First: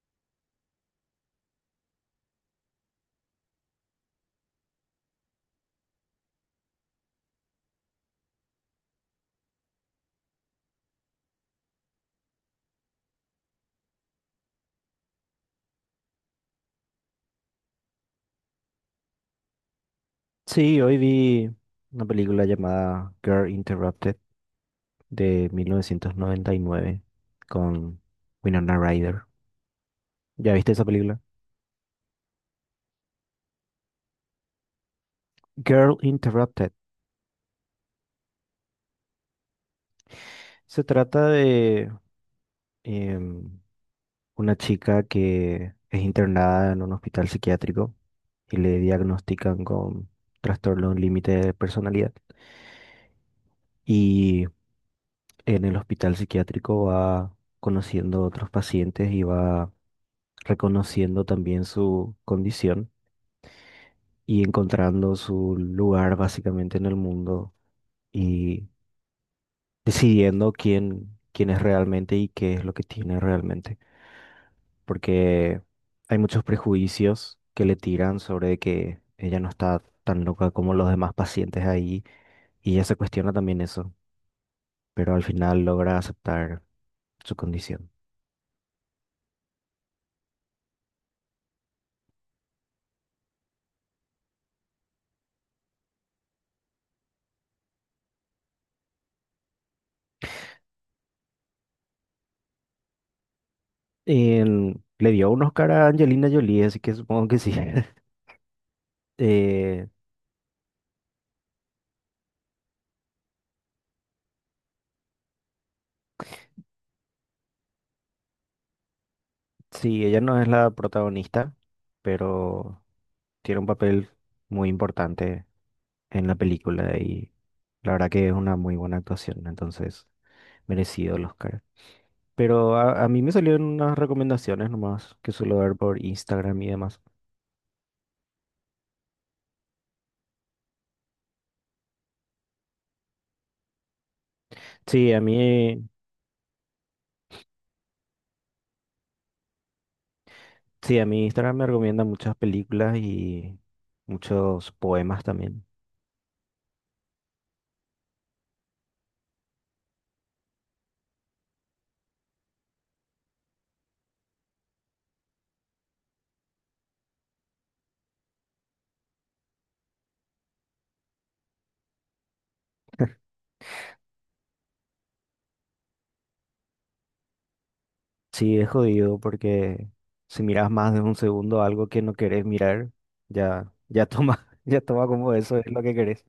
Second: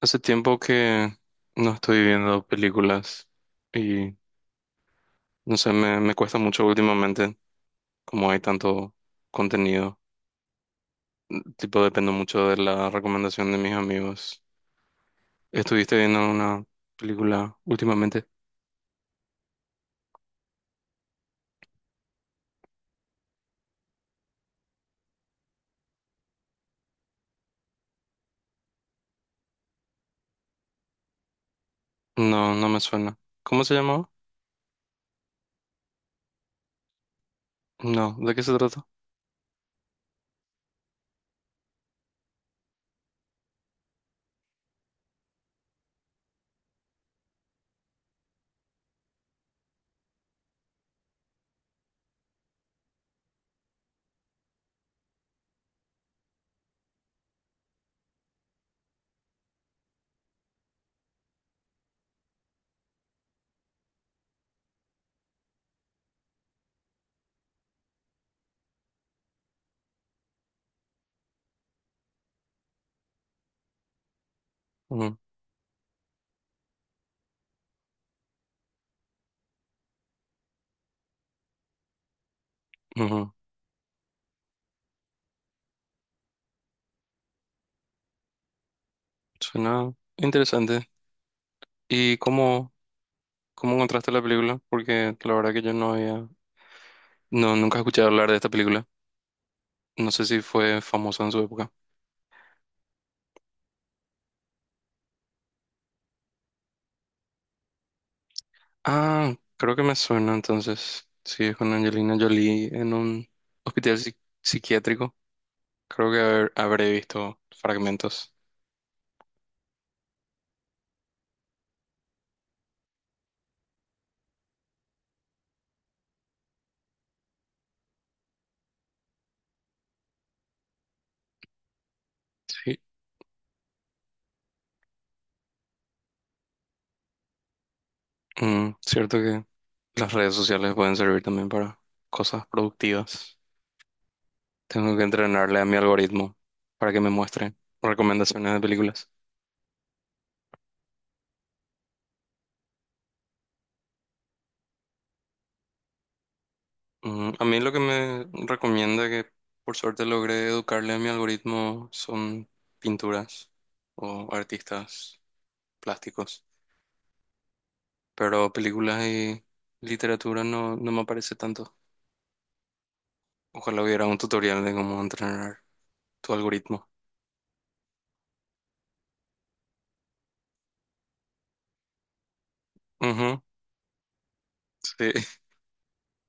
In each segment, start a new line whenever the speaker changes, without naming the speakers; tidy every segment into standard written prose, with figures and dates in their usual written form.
Hace tiempo que no estoy viendo películas y no sé, me cuesta mucho últimamente, como hay tanto contenido. Tipo, dependo mucho de la recomendación de mis amigos. ¿Estuviste viendo una película últimamente?
Sí, hoy vi una película llamada Girl Interrupted de 1999 con Winona Ryder. ¿Ya viste esa película?
No, no me suena. ¿Cómo se llamaba?
Girl Interrupted.
No, ¿de qué se trata?
Se trata de em, una chica que es internada en un hospital psiquiátrico y le diagnostican con trastorno límite de personalidad. Y en el hospital psiquiátrico va conociendo otros pacientes y va reconociendo también su condición y encontrando su lugar básicamente en el mundo y decidiendo quién es realmente y qué es lo que tiene realmente.
Ujú,
Porque hay muchos prejuicios que le tiran sobre que ella no está tan loca como los demás pacientes ahí y ella se
ujú.
cuestiona también eso, pero al final logra aceptar su condición.
Suena interesante. ¿Y cómo encontraste la película? Porque la verdad que yo no había, no, nunca escuché hablar de esta película. No sé si fue famosa en su época.
Le dio un Oscar a Angelina Jolie, así que supongo que sí.
Ah, creo que
Eh,
me suena entonces. Sí, es con Angelina Jolie en un hospital psiquiátrico. Creo que habré visto fragmentos.
sí, ella no es la protagonista, pero tiene un papel muy importante en la película y la verdad que es una muy buena actuación, entonces merecido el Oscar. Pero
Sí,
a mí me salieron unas recomendaciones nomás que suelo ver por Instagram y demás.
Cierto que las redes sociales pueden servir también para cosas productivas. Tengo que
Sí, a
entrenarle a mi
mí,
algoritmo para que me muestre recomendaciones de películas.
sí, a mí Instagram me recomienda muchas películas y muchos poemas también.
A mí lo que me recomienda, que por suerte logré educarle a mi algoritmo, son pinturas o artistas plásticos. Pero películas y literatura no, no me aparece tanto. Ojalá hubiera un tutorial de cómo entrenar tu algoritmo.
Sí, es jodido porque si miras más de un segundo algo que no querés mirar,
Ujú,
ya toma, ya toma
sí.
como eso es lo que querés.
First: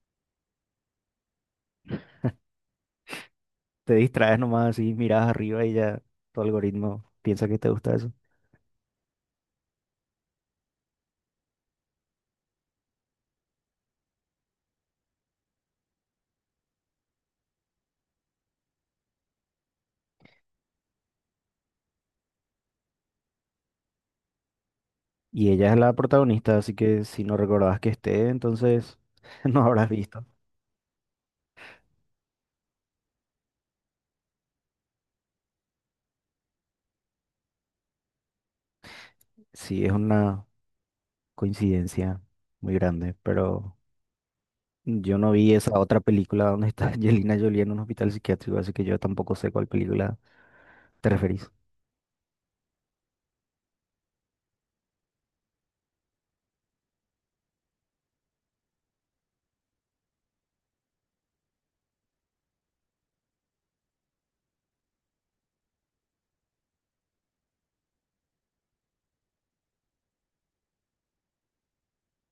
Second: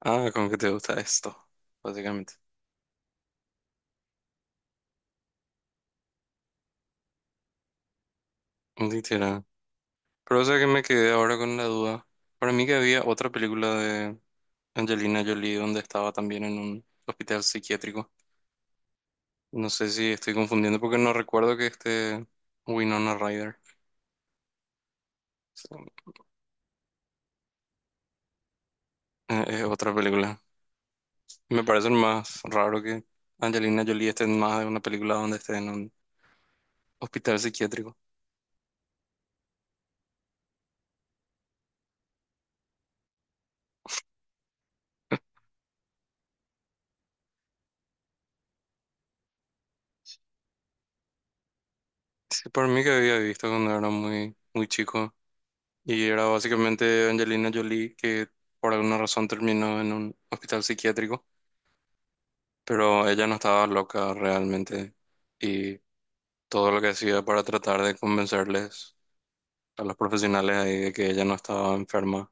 Ah, con que te gusta esto, básicamente.
Te distraes nomás así, miras arriba y ya tu algoritmo piensa que te gusta eso.
Literal. Pero o sea que me quedé ahora con la duda. Para mí que había otra película de Angelina Jolie donde estaba también en un hospital psiquiátrico. No sé si estoy confundiendo porque no recuerdo que este Winona Ryder.
Y
Sí,
ella es la protagonista, así que si no recordabas que esté, entonces
es
no habrás
otra
visto.
película. Me parece más raro que Angelina Jolie esté en más de una película donde esté en un hospital psiquiátrico.
Sí, es una coincidencia muy grande, pero yo no vi esa otra película donde está Angelina Jolie en un hospital psiquiátrico, así que yo tampoco sé cuál película te referís.
Sí, por mí que había visto cuando era muy, muy chico. Y era básicamente Angelina Jolie que por alguna razón terminó en un hospital psiquiátrico. Pero ella no estaba loca realmente. Y todo lo que hacía para tratar de convencerles a los profesionales ahí de que ella no estaba enferma.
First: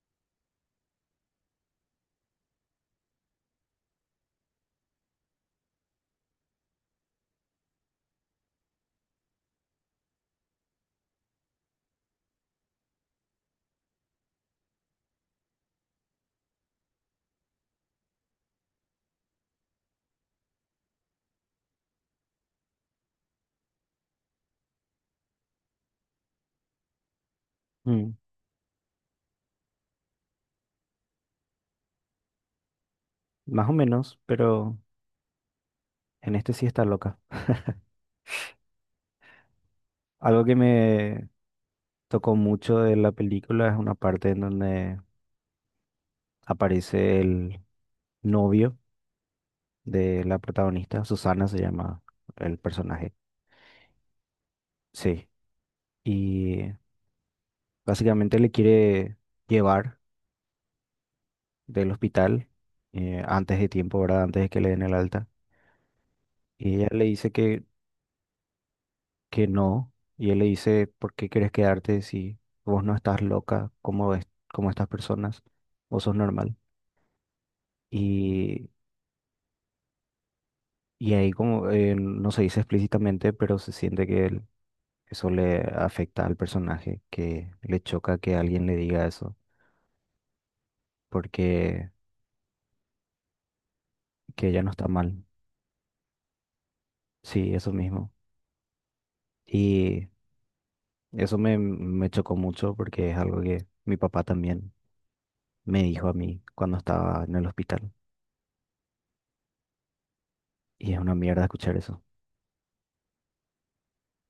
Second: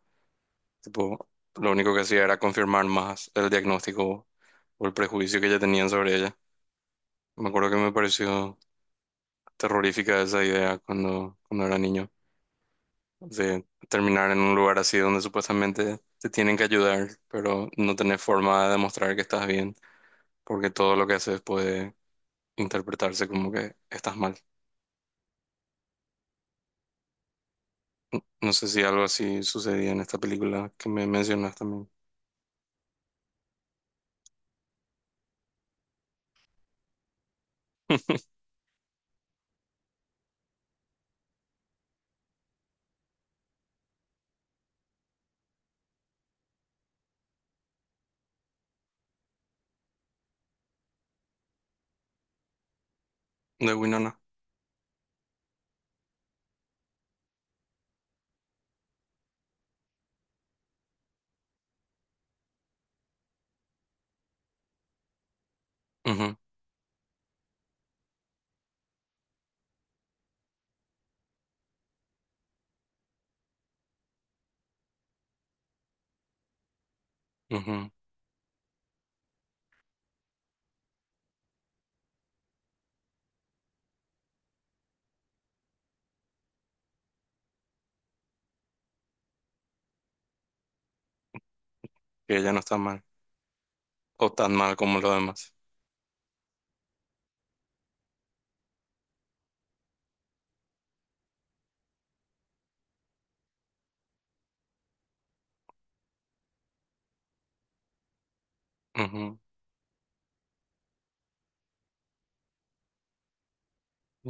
Tipo, lo único que hacía era confirmar más el diagnóstico o el prejuicio que ya tenían sobre ella. Me acuerdo que me pareció terrorífica esa idea cuando era niño, de terminar en un lugar así donde supuestamente te tienen que ayudar, pero no tenés forma de demostrar que estás bien, porque todo lo que haces puede interpretarse como que estás mal.
Mm,
No sé si algo así sucedía en esta película que me mencionas también,
Más o menos, pero en este sí está loca. Algo que me tocó mucho de la película es una parte en donde aparece el novio de la protagonista, Susana se llama el personaje,
de Winona.
sí, y básicamente le quiere llevar del hospital antes de tiempo, ¿verdad? Antes de que le den el alta,
Ujú,
y ella le dice que no, y él le dice, ¿por qué quieres quedarte si vos no estás loca como, es, como estas personas? Vos sos normal.
ujú,
Y, y ahí como no se dice explícitamente, pero se siente que eso le afecta al personaje, que le choca que alguien le diga eso porque
que ella no está mal, o
que
tan
ella no
mal
está
como los
mal.
demás.
Sí, eso mismo. Y eso me chocó mucho porque es algo que mi papá también me dijo a mí cuando estaba en el hospital.
Ujú.
Y es una mierda escuchar eso.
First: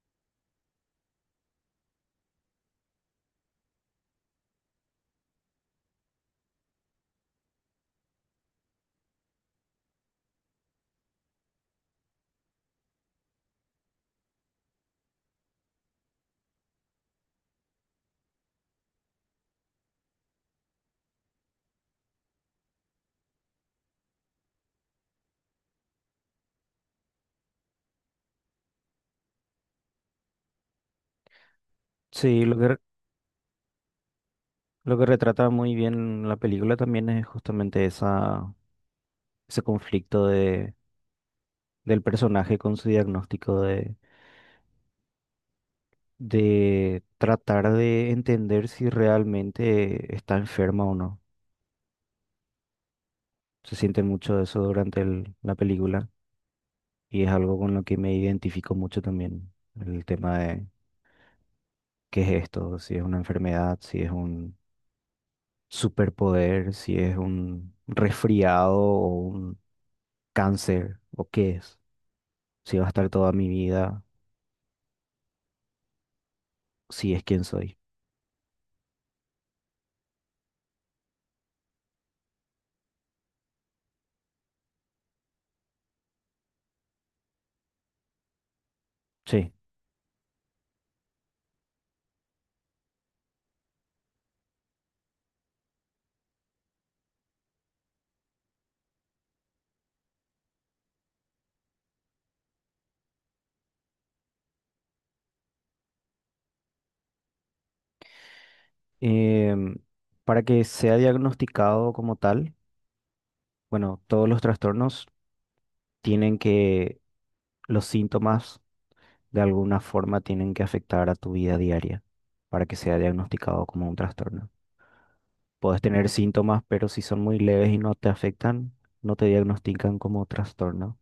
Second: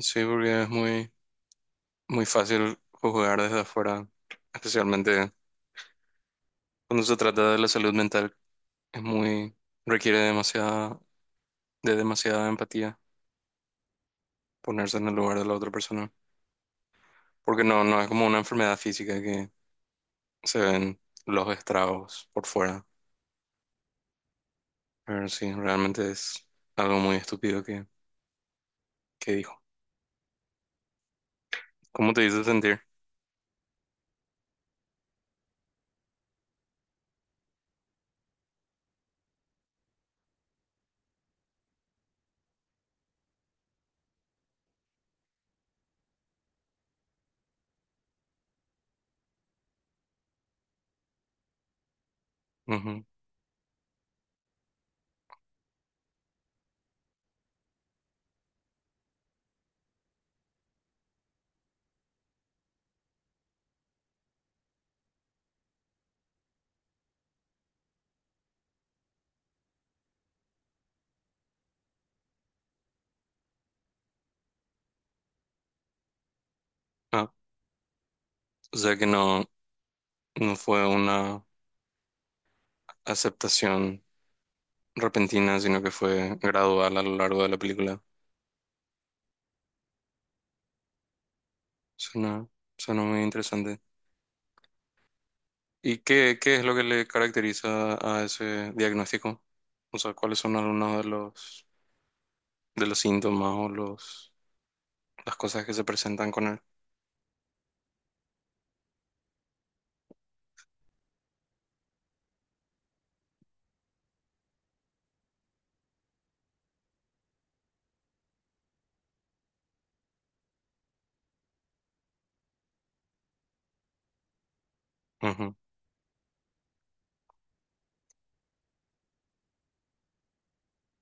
Sí, porque es muy, muy fácil juzgar desde afuera, especialmente. Cuando se trata de la salud mental, es muy, requiere de demasiada empatía ponerse en el lugar de la otra persona. Porque no es como una enfermedad física que se ven los estragos por fuera. Pero sí, realmente es algo muy estúpido que dijo. ¿Cómo te hizo
Sí,
sentir?
lo que retrata muy bien la película también es justamente ese conflicto del personaje con su diagnóstico de tratar de entender si realmente está enferma o no.
Ujú.
Se siente mucho eso durante la película. Y es algo con lo que me identifico mucho también, el tema de qué es esto, si es una enfermedad, si es un superpoder, si es un resfriado o un cáncer, o qué es, si va a estar toda mi vida, si es
Ah,
quien soy.
o sea que no fue una aceptación repentina, sino que fue gradual a lo largo de la película.
Sí.
Suena, suena muy interesante. ¿Y qué es lo que le caracteriza a ese diagnóstico? O sea, ¿cuáles son algunos de los síntomas o las cosas que se presentan con él?
Em, para que sea diagnosticado como tal, bueno, todos los trastornos tienen que, los síntomas de alguna forma tienen que afectar a tu vida diaria para que sea diagnosticado como un trastorno.
Ujú. O
Puedes tener síntomas, pero si son muy leves y no te afectan, no te diagnostican como trastorno.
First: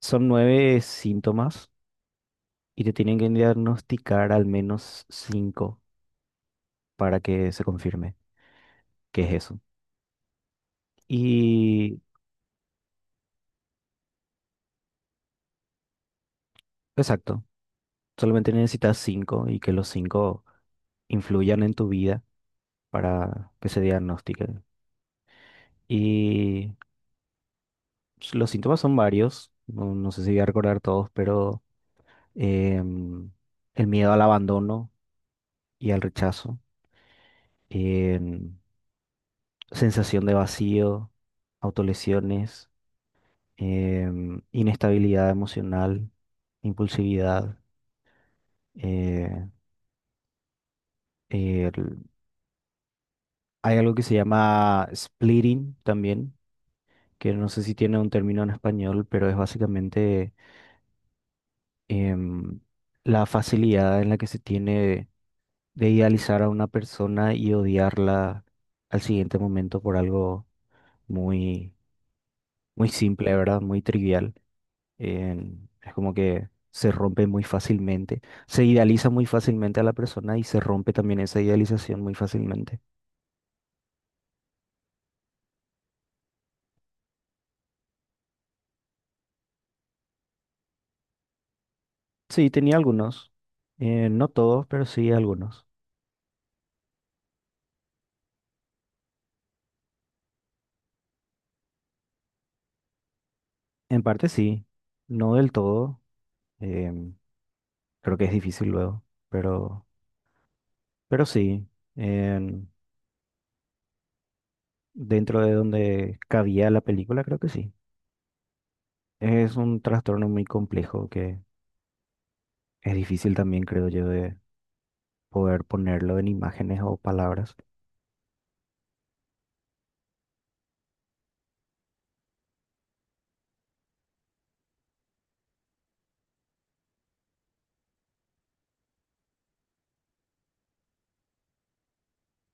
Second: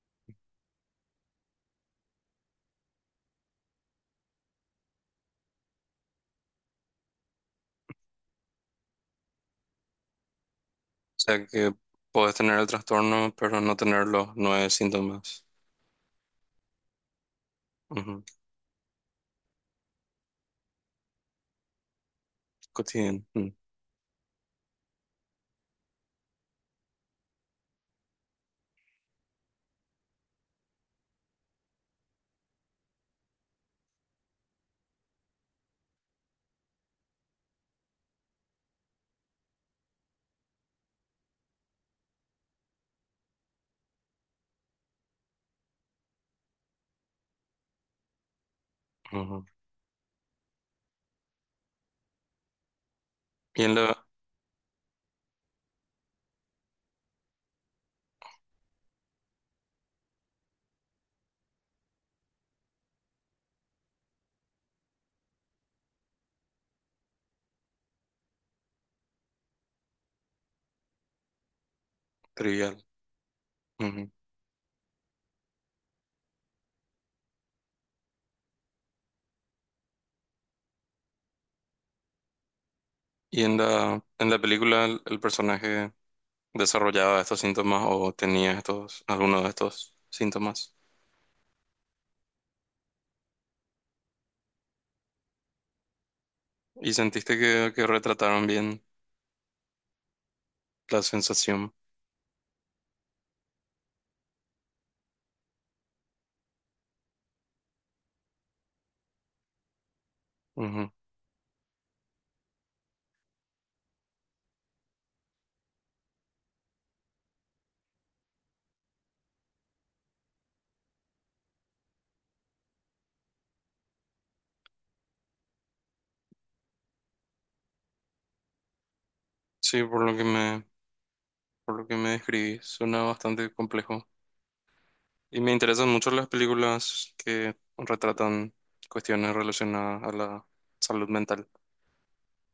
Son nueve síntomas y te tienen que diagnosticar al menos cinco para que se confirme que es eso.
sea, que
Y
puedes tener el trastorno, pero no tener los nueve síntomas.
exacto,
Ujú.
solamente necesitas cinco y que los cinco influyan en tu vida
Cotidiano. Mm.
para que se diagnostique. Y los síntomas son varios, no, no sé si voy a recordar todos, pero em, el miedo al abandono y al rechazo, em, sensación de vacío, autolesiones, inestabilidad emocional, impulsividad.
Ujú.
eh, el-
Y en
Hay algo que
la
se llama splitting también, que no sé si tiene un término en español, pero es básicamente em, la facilidad en la que se tiene de idealizar a una persona y odiarla al siguiente momento por algo muy,
Trivial.
muy simple, ¿verdad? Muy
Ujú.
trivial. Es como que se rompe muy fácilmente, se idealiza muy fácilmente a la persona y se rompe también esa idealización muy fácilmente.
Y en la película, el personaje desarrollaba estos síntomas o tenía estos, alguno de estos síntomas.
Sí, tenía algunos, no todos, pero sí algunos.
Y sentiste que retrataron bien la sensación.
En parte sí, no del todo, em, creo que es difícil luego, pero, pero sí, en- dentro de donde cabía la película, creo que sí. Es un trastorno muy complejo que es difícil también, creo yo, de poder ponerlo en imágenes o palabras.
Sí, por lo que me describí, suena bastante complejo. Y me interesan mucho las películas que retratan cuestiones relacionadas a la salud mental.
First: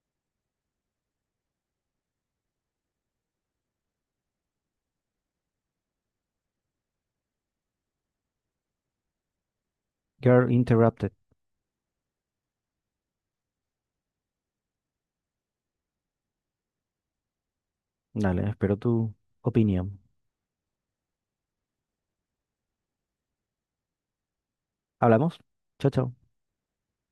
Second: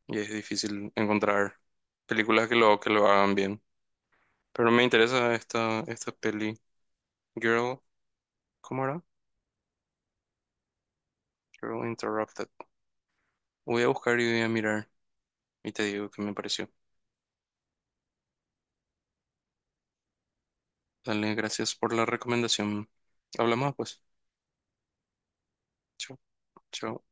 Y es difícil encontrar películas que lo hagan bien. Pero me interesa esta peli. Girl, ¿cómo era?
You're interrupted.
Girl Interrupted. Voy a buscar y voy a mirar. Y te digo qué me pareció.
Dale, espero tu opinión.
Dale, gracias por la recomendación. Hablamos pues.
Hablamos. Chao, chao.
Chao, chao.